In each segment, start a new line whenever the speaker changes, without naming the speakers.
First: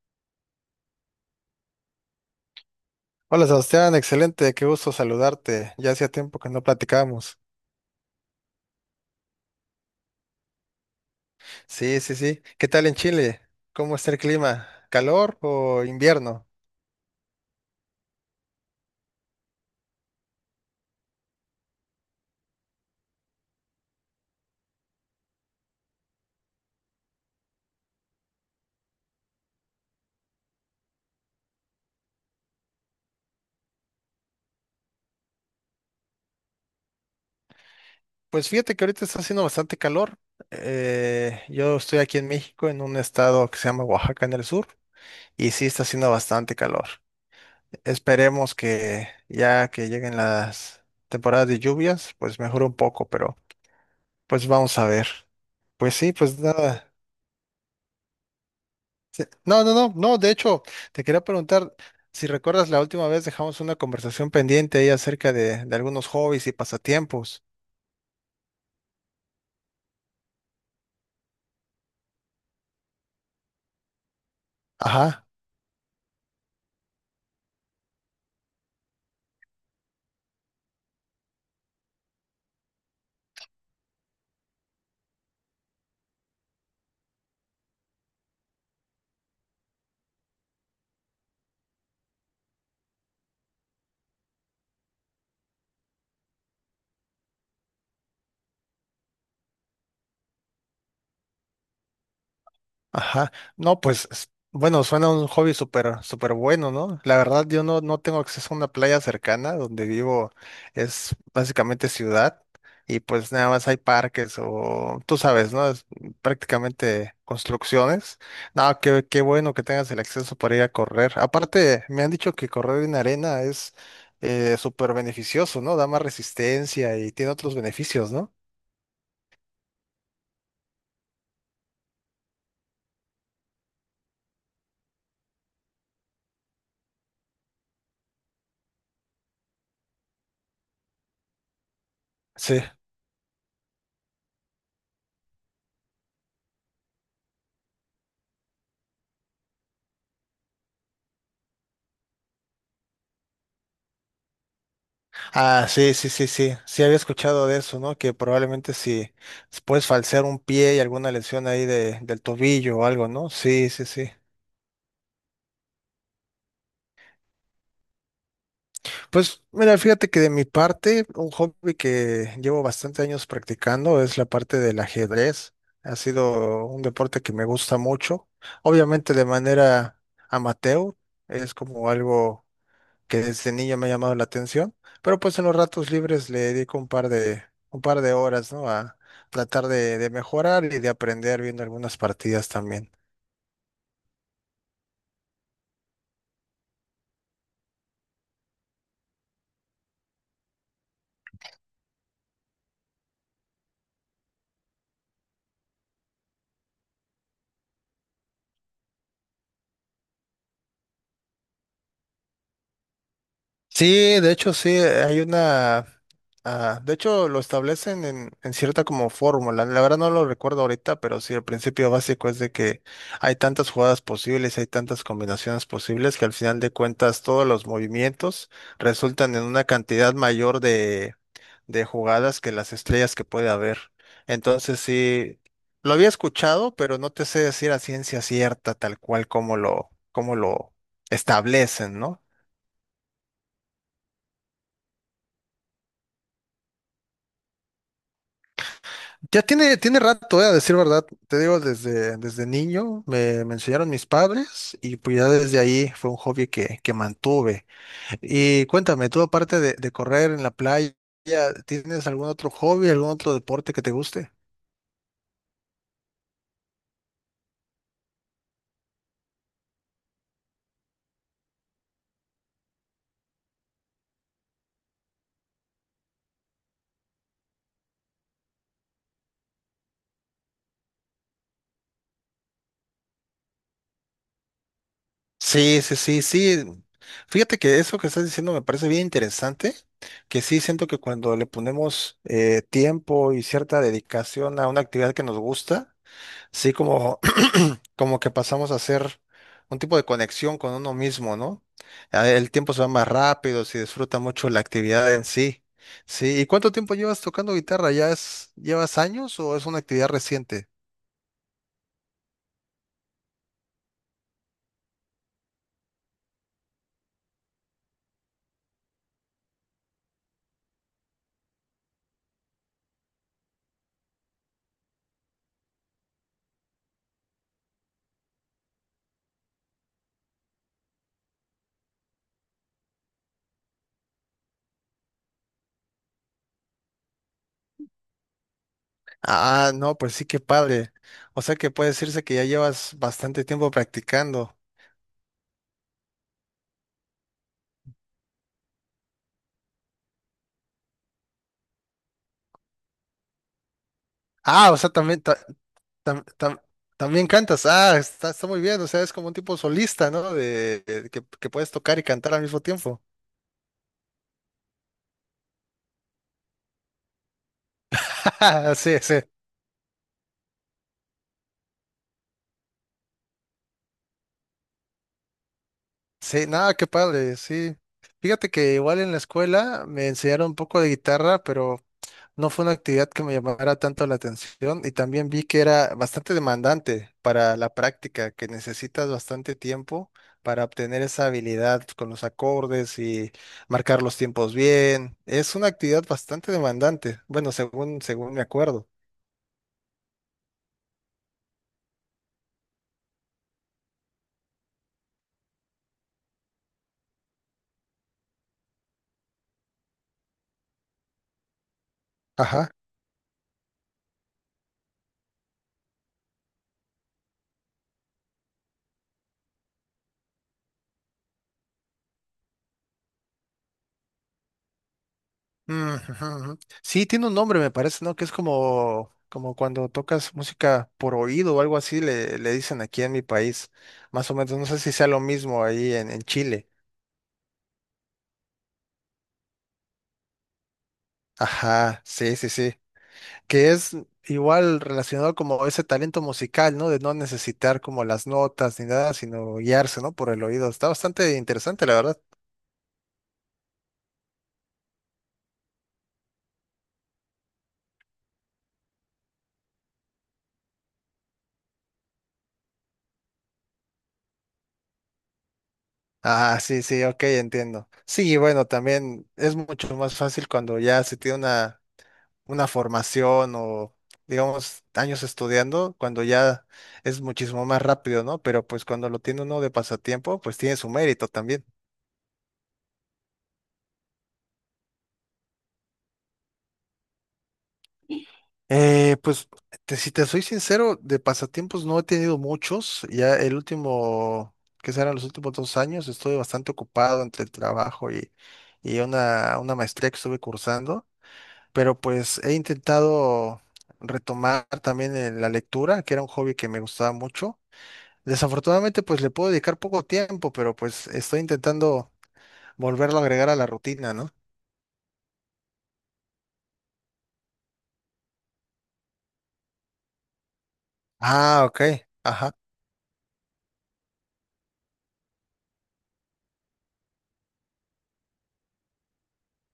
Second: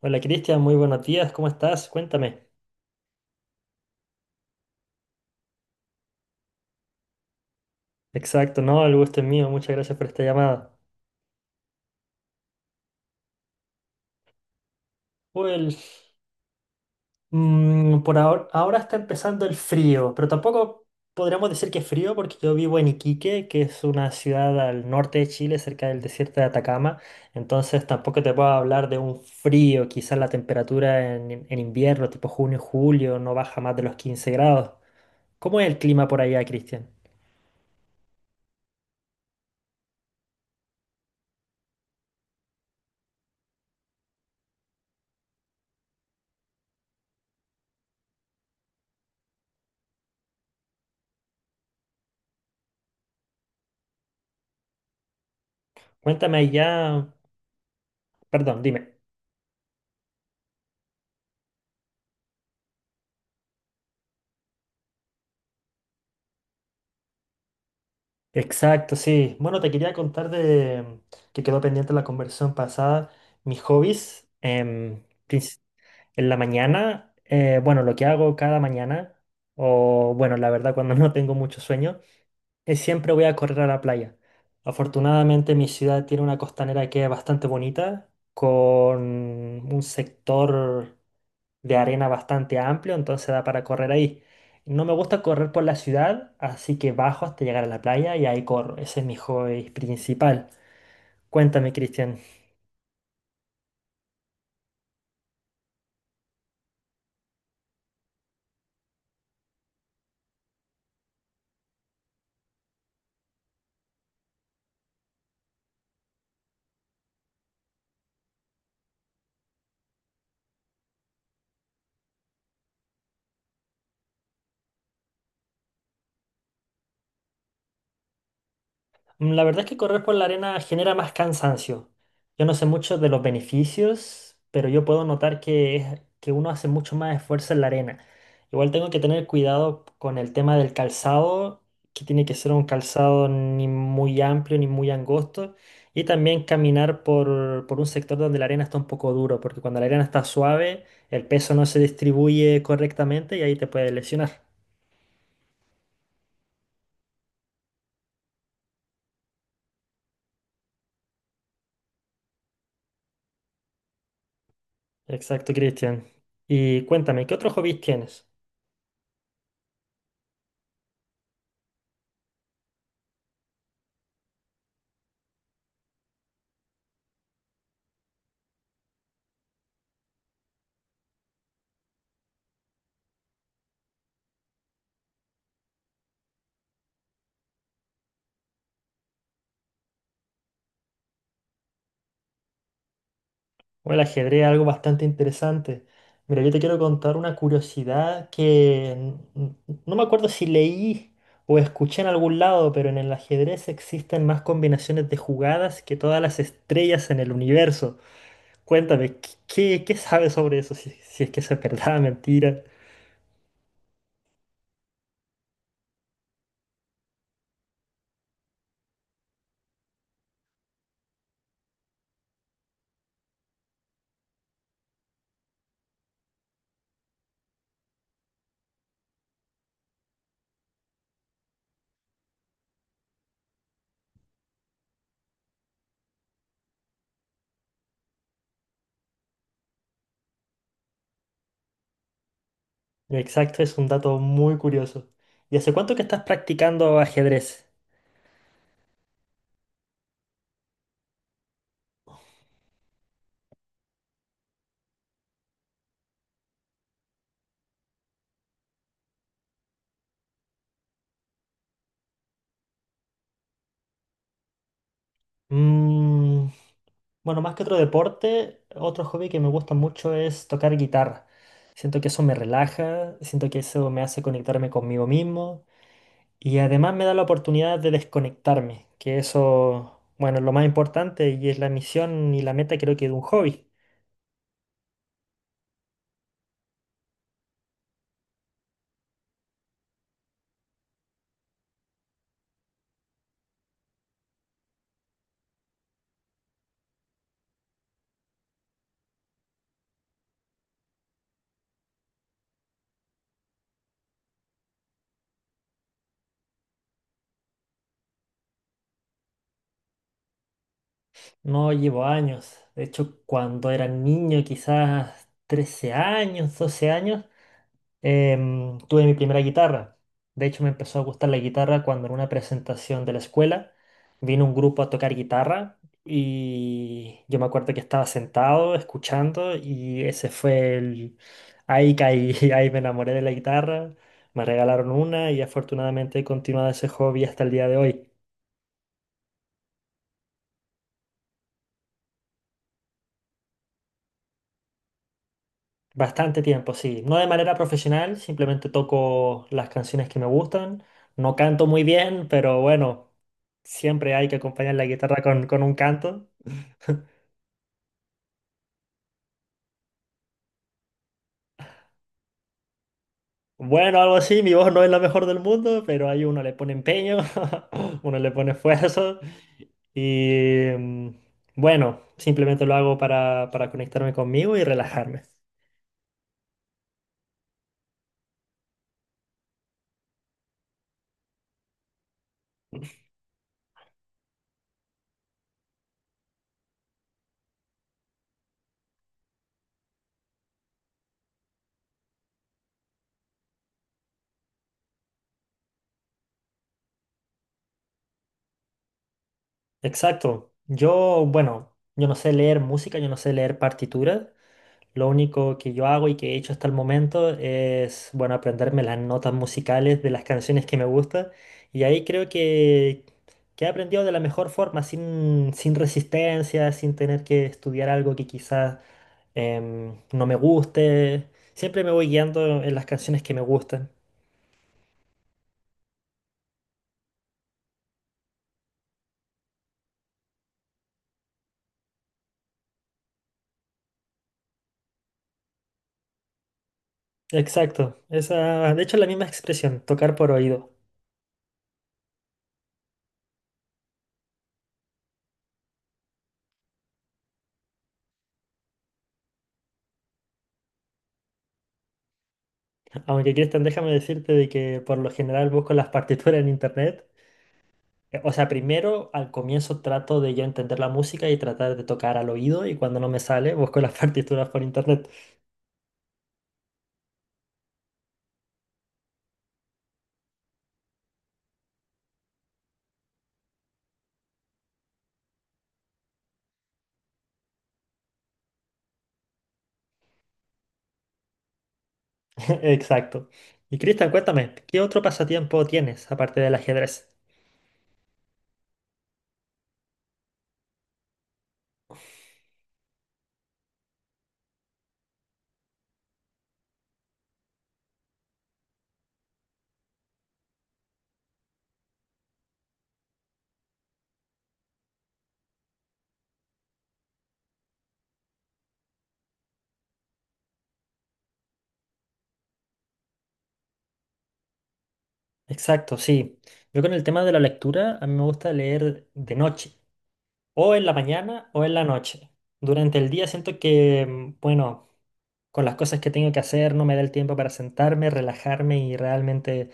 Hola Cristian, muy buenos días, ¿cómo estás? Cuéntame.
Hola Sebastián, excelente, qué gusto saludarte. Ya hacía tiempo que no platicábamos.
Exacto, no, el gusto es mío, muchas gracias por esta llamada.
Sí, sí, sí. ¿Qué tal en Chile? ¿Cómo está el clima? ¿Calor
Well,
o invierno?
por ahora está empezando el frío, pero tampoco podríamos decir que es frío porque yo vivo en Iquique, que es una ciudad al norte de Chile, cerca del desierto de Atacama, entonces tampoco te puedo hablar de un frío, quizás la temperatura en invierno, tipo junio, julio, no baja más de los 15 grados. ¿Cómo es el clima por allá, Cristian?
Pues fíjate que ahorita está haciendo bastante calor. Yo estoy aquí en México, en un estado que se llama Oaxaca en el sur, y sí está haciendo bastante calor. Esperemos que ya que lleguen las temporadas de lluvias, pues mejore un poco, pero pues vamos a ver. Pues sí,
Cuéntame
pues nada.
allá, perdón, dime.
No, no, no, no, de hecho, te quería preguntar si recuerdas la última vez dejamos una conversación pendiente ahí acerca de algunos hobbies y pasatiempos.
Exacto, sí. Bueno, te quería contar de que quedó pendiente la conversación pasada. Mis hobbies
Ajá.
en la mañana, bueno, lo que hago cada mañana, o bueno, la verdad cuando no tengo mucho sueño, es siempre voy a correr a la playa. Afortunadamente mi ciudad tiene una costanera que es bastante bonita, con un sector de arena bastante amplio, entonces da para correr ahí. No me gusta correr por la ciudad, así que bajo hasta llegar a la playa y ahí corro. Ese es mi hobby principal. Cuéntame, Cristian.
Ajá, no, pues, bueno, suena un hobby súper, súper bueno, ¿no? La verdad, yo no, no tengo acceso a una playa cercana, donde vivo es básicamente ciudad y pues nada más hay parques o, tú sabes, ¿no? Es prácticamente construcciones. No, qué bueno que tengas el acceso para ir a correr. Aparte, me han dicho que correr en arena es súper beneficioso, ¿no? Da más resistencia y tiene otros beneficios, ¿no?
La verdad es que correr por la arena genera más cansancio. Yo no sé mucho de los beneficios, pero yo puedo notar que, es- que uno hace mucho más esfuerzo en la arena. Igual tengo que tener cuidado con el tema del calzado, que tiene que ser
Sí.
un calzado ni muy amplio ni muy angosto. Y también caminar por un sector donde la arena está un poco duro, porque cuando la arena está suave, el peso no se distribuye correctamente y ahí te puedes lesionar.
Ah, sí, sí, sí, sí. Sí había escuchado de eso, ¿no? Que probablemente si puedes falsear un pie y alguna lesión ahí del tobillo o algo, ¿no? Sí, sí, sí.
Exacto, Cristian. Y cuéntame, ¿qué otros hobbies tienes?
Pues mira, fíjate que de mi parte, un hobby que llevo bastante años practicando es la parte del ajedrez. Ha sido un deporte que me gusta mucho. Obviamente de manera amateur, es como algo que desde niño me ha llamado la atención, pero pues en los ratos libres le dedico un par de horas, ¿no? A tratar de mejorar y de aprender viendo algunas partidas también.
O el ajedrez, algo bastante interesante. Mira, yo te quiero contar una curiosidad que no me acuerdo si leí o escuché en algún lado, pero en el ajedrez existen más combinaciones de jugadas que todas las estrellas en el universo. Cuéntame, ¿qué sabes sobre eso? Si, si es que eso es verdad, mentira.
Sí, de hecho sí, ah, de hecho lo establecen en cierta como fórmula, la verdad no lo recuerdo ahorita, pero sí, el principio básico es de que hay tantas jugadas posibles, hay tantas combinaciones posibles que al final de cuentas todos los movimientos resultan en una cantidad mayor de jugadas que las estrellas que puede haber. Entonces sí, lo había escuchado, pero no te sé decir a ciencia cierta tal cual como lo establecen, ¿no?
Exacto, es un dato muy curioso. ¿Y hace cuánto que estás practicando ajedrez?
Ya tiene rato, a decir verdad. Te digo, desde niño me enseñaron mis padres y pues ya desde ahí fue un hobby que mantuve. Y cuéntame, tú aparte de correr en la playa, ¿tienes algún otro hobby, algún otro deporte que te guste?
Mmm. Bueno, más que otro deporte, otro hobby que me gusta mucho es tocar guitarra. Siento que eso me relaja, siento que eso me hace conectarme conmigo mismo y además me da la oportunidad de desconectarme, que eso, bueno, es lo más importante y es la misión y la meta creo que de un hobby.
Sí, sí, sí, sí. Fíjate que eso que estás diciendo me parece bien interesante, que sí siento que cuando le ponemos tiempo y cierta dedicación a una actividad que nos gusta, sí como, como que pasamos a hacer un tipo de conexión con uno mismo, ¿no? Ah, el tiempo se va más rápido, se disfruta mucho la actividad en sí. Sí, ¿y cuánto tiempo llevas tocando guitarra? ¿Ya es, llevas años o es una actividad reciente?
No llevo años, de hecho cuando era niño, quizás 13 años, 12 años. Tuve mi primera guitarra. De hecho, me empezó a gustar la guitarra cuando en una presentación de la escuela vino un grupo a tocar guitarra y yo me acuerdo que estaba sentado escuchando y ese fue el... Ahí caí, ahí me enamoré de la guitarra, me regalaron una y afortunadamente he continuado ese hobby hasta el día de hoy.
Ah, no, pues sí, qué padre. O sea que puede decirse que ya llevas bastante tiempo practicando.
Bastante tiempo, sí. No de manera profesional, simplemente toco las canciones que me gustan. No canto muy bien, pero bueno, siempre hay que
Ah,
acompañar
o
la
sea, también,
guitarra con un
tam-
canto.
tam- también cantas. Ah, está muy bien. O sea, es como un tipo solista, ¿no? De, que puedes tocar y cantar al mismo tiempo.
Bueno, algo así, mi voz no es la mejor del mundo, pero ahí uno le pone empeño, uno le pone
Sí,
esfuerzo.
sí.
Y bueno, simplemente lo hago para conectarme conmigo y relajarme.
Sí, nada, qué padre, sí. Fíjate que igual en la escuela me enseñaron un poco de guitarra, pero no fue una actividad que me llamara tanto la atención y también vi que era bastante demandante para la práctica, que necesitas bastante tiempo para obtener esa habilidad con los acordes y marcar los tiempos bien. Es una actividad bastante demandante, bueno, según, según me acuerdo.
Exacto. Yo, bueno, yo no sé leer música, yo no sé leer partituras. Lo único que yo hago y que he hecho hasta el momento es, bueno, aprenderme las notas musicales de las canciones que me gustan. Y ahí creo
Ajá.
que he aprendido de la mejor forma, sin resistencia, sin tener que estudiar algo que quizás no me guste. Siempre me voy guiando en las canciones que me gustan.
Mm, ujú, ujú. Sí, tiene un nombre, me parece, ¿no? Que es como, como cuando tocas música por oído o algo así, le dicen aquí en mi país. Más o menos, no sé si sea lo mismo ahí en Chile.
Exacto, esa, de hecho es la misma expresión, tocar por oído.
Ajá, sí, sí, sí. Que es igual relacionado como ese talento musical, ¿no? De no necesitar como las notas ni nada, sino guiarse, ¿no? Por el oído. Está bastante interesante, la verdad.
Aunque Cristian, déjame decirte de que por lo general busco las partituras en internet. O sea, primero al comienzo trato de yo entender la música y tratar de tocar al oído y cuando no me sale busco las partituras por internet.
Ah, sí, sí, ok, entiendo. Sí, y bueno, también es mucho más fácil cuando ya se tiene una formación o, digamos, años estudiando, cuando ya es muchísimo más rápido, ¿no? Pero pues cuando lo tiene uno de pasatiempo, pues tiene su mérito también.
Exacto. Y Cristian, cuéntame, ¿qué otro pasatiempo tienes aparte del ajedrez?
Pues, si te soy sincero, de pasatiempos no he tenido muchos. Ya el último, que serán los últimos 2 años, estoy bastante ocupado entre el trabajo y una maestría que estuve cursando. Pero pues he intentado retomar también la lectura, que era un hobby que me gustaba mucho. Desafortunadamente, pues le puedo dedicar poco tiempo, pero pues estoy intentando volverlo a agregar a la rutina, ¿no?
Exacto, sí. Yo con el tema de la lectura, a mí me gusta leer de noche, o en la mañana
Ah,
o en
ok.
la noche.
Ajá.
Durante el día siento que, bueno, con las cosas que tengo que hacer no me da el tiempo para sentarme, relajarme y realmente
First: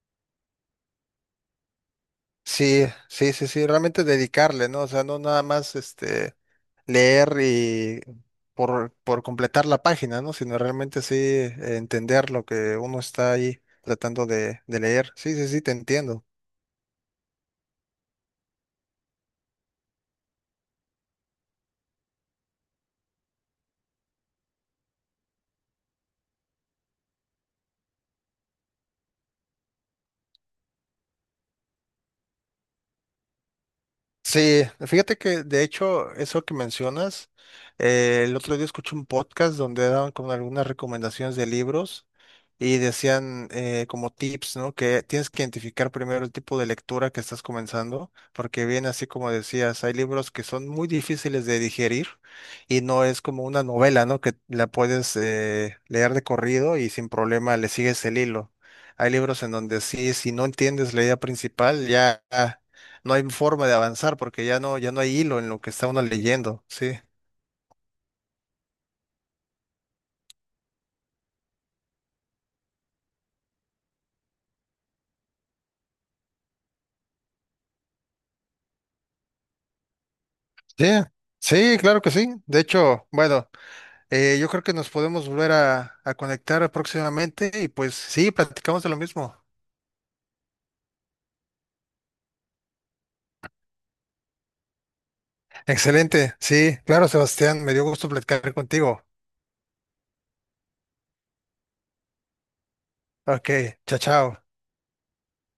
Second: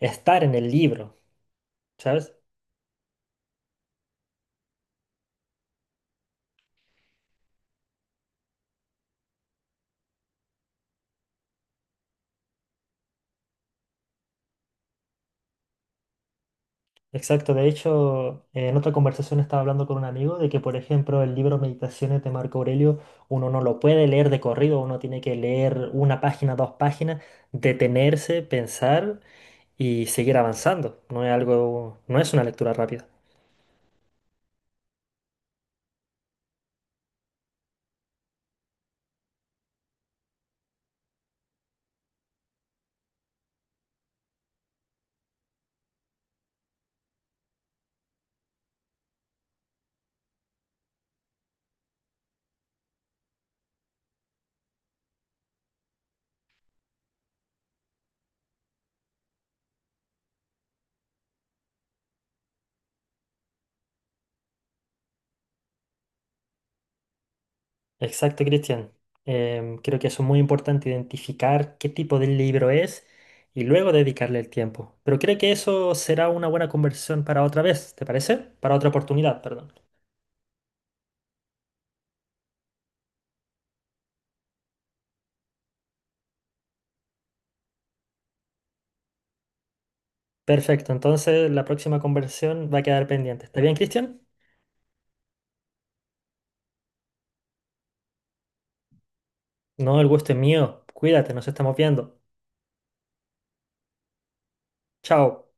estar en el libro, ¿sabes?
Sí, sí, sí, sí, realmente dedicarle, ¿no? O sea, no nada más este leer y por completar la página, ¿no? Sino realmente sí entender lo que uno está ahí tratando de leer. Sí, sí, sí, te entiendo.
Exacto, de hecho, en otra conversación estaba hablando con un amigo de que, por ejemplo, el libro Meditaciones de Marco Aurelio, uno no lo puede leer de corrido, uno tiene que leer una página, dos páginas, detenerse, pensar y seguir avanzando. No es algo, no es una lectura rápida.
Sí, fíjate que de hecho eso que mencionas, el otro día escuché un podcast donde daban como algunas recomendaciones de libros y decían como tips, ¿no? Que tienes que identificar primero el tipo de lectura que estás comenzando, porque bien así como decías, hay libros que son muy difíciles de digerir y no es como una novela, ¿no? Que la puedes leer de corrido y sin problema le sigues el hilo. Hay libros en donde sí, si no entiendes la idea principal, ya no hay forma de avanzar porque ya no hay hilo en lo que está uno leyendo, sí.
Exacto, Cristian. Creo que eso es muy importante, identificar qué tipo de libro es y luego dedicarle el tiempo. Pero creo que eso será una buena conversación para otra vez, ¿te parece? Para otra oportunidad, perdón.
Sí, sí, claro que sí. De hecho, bueno, yo creo que nos podemos volver a conectar próximamente y pues sí, platicamos de lo mismo.
Perfecto, entonces la próxima conversación va a quedar pendiente. ¿Está bien, Cristian?
Excelente, sí, claro, Sebastián, me dio gusto platicar contigo.
No, el gusto es mío. Cuídate, nos estamos viendo.
Ok, chao, chao.
Chao.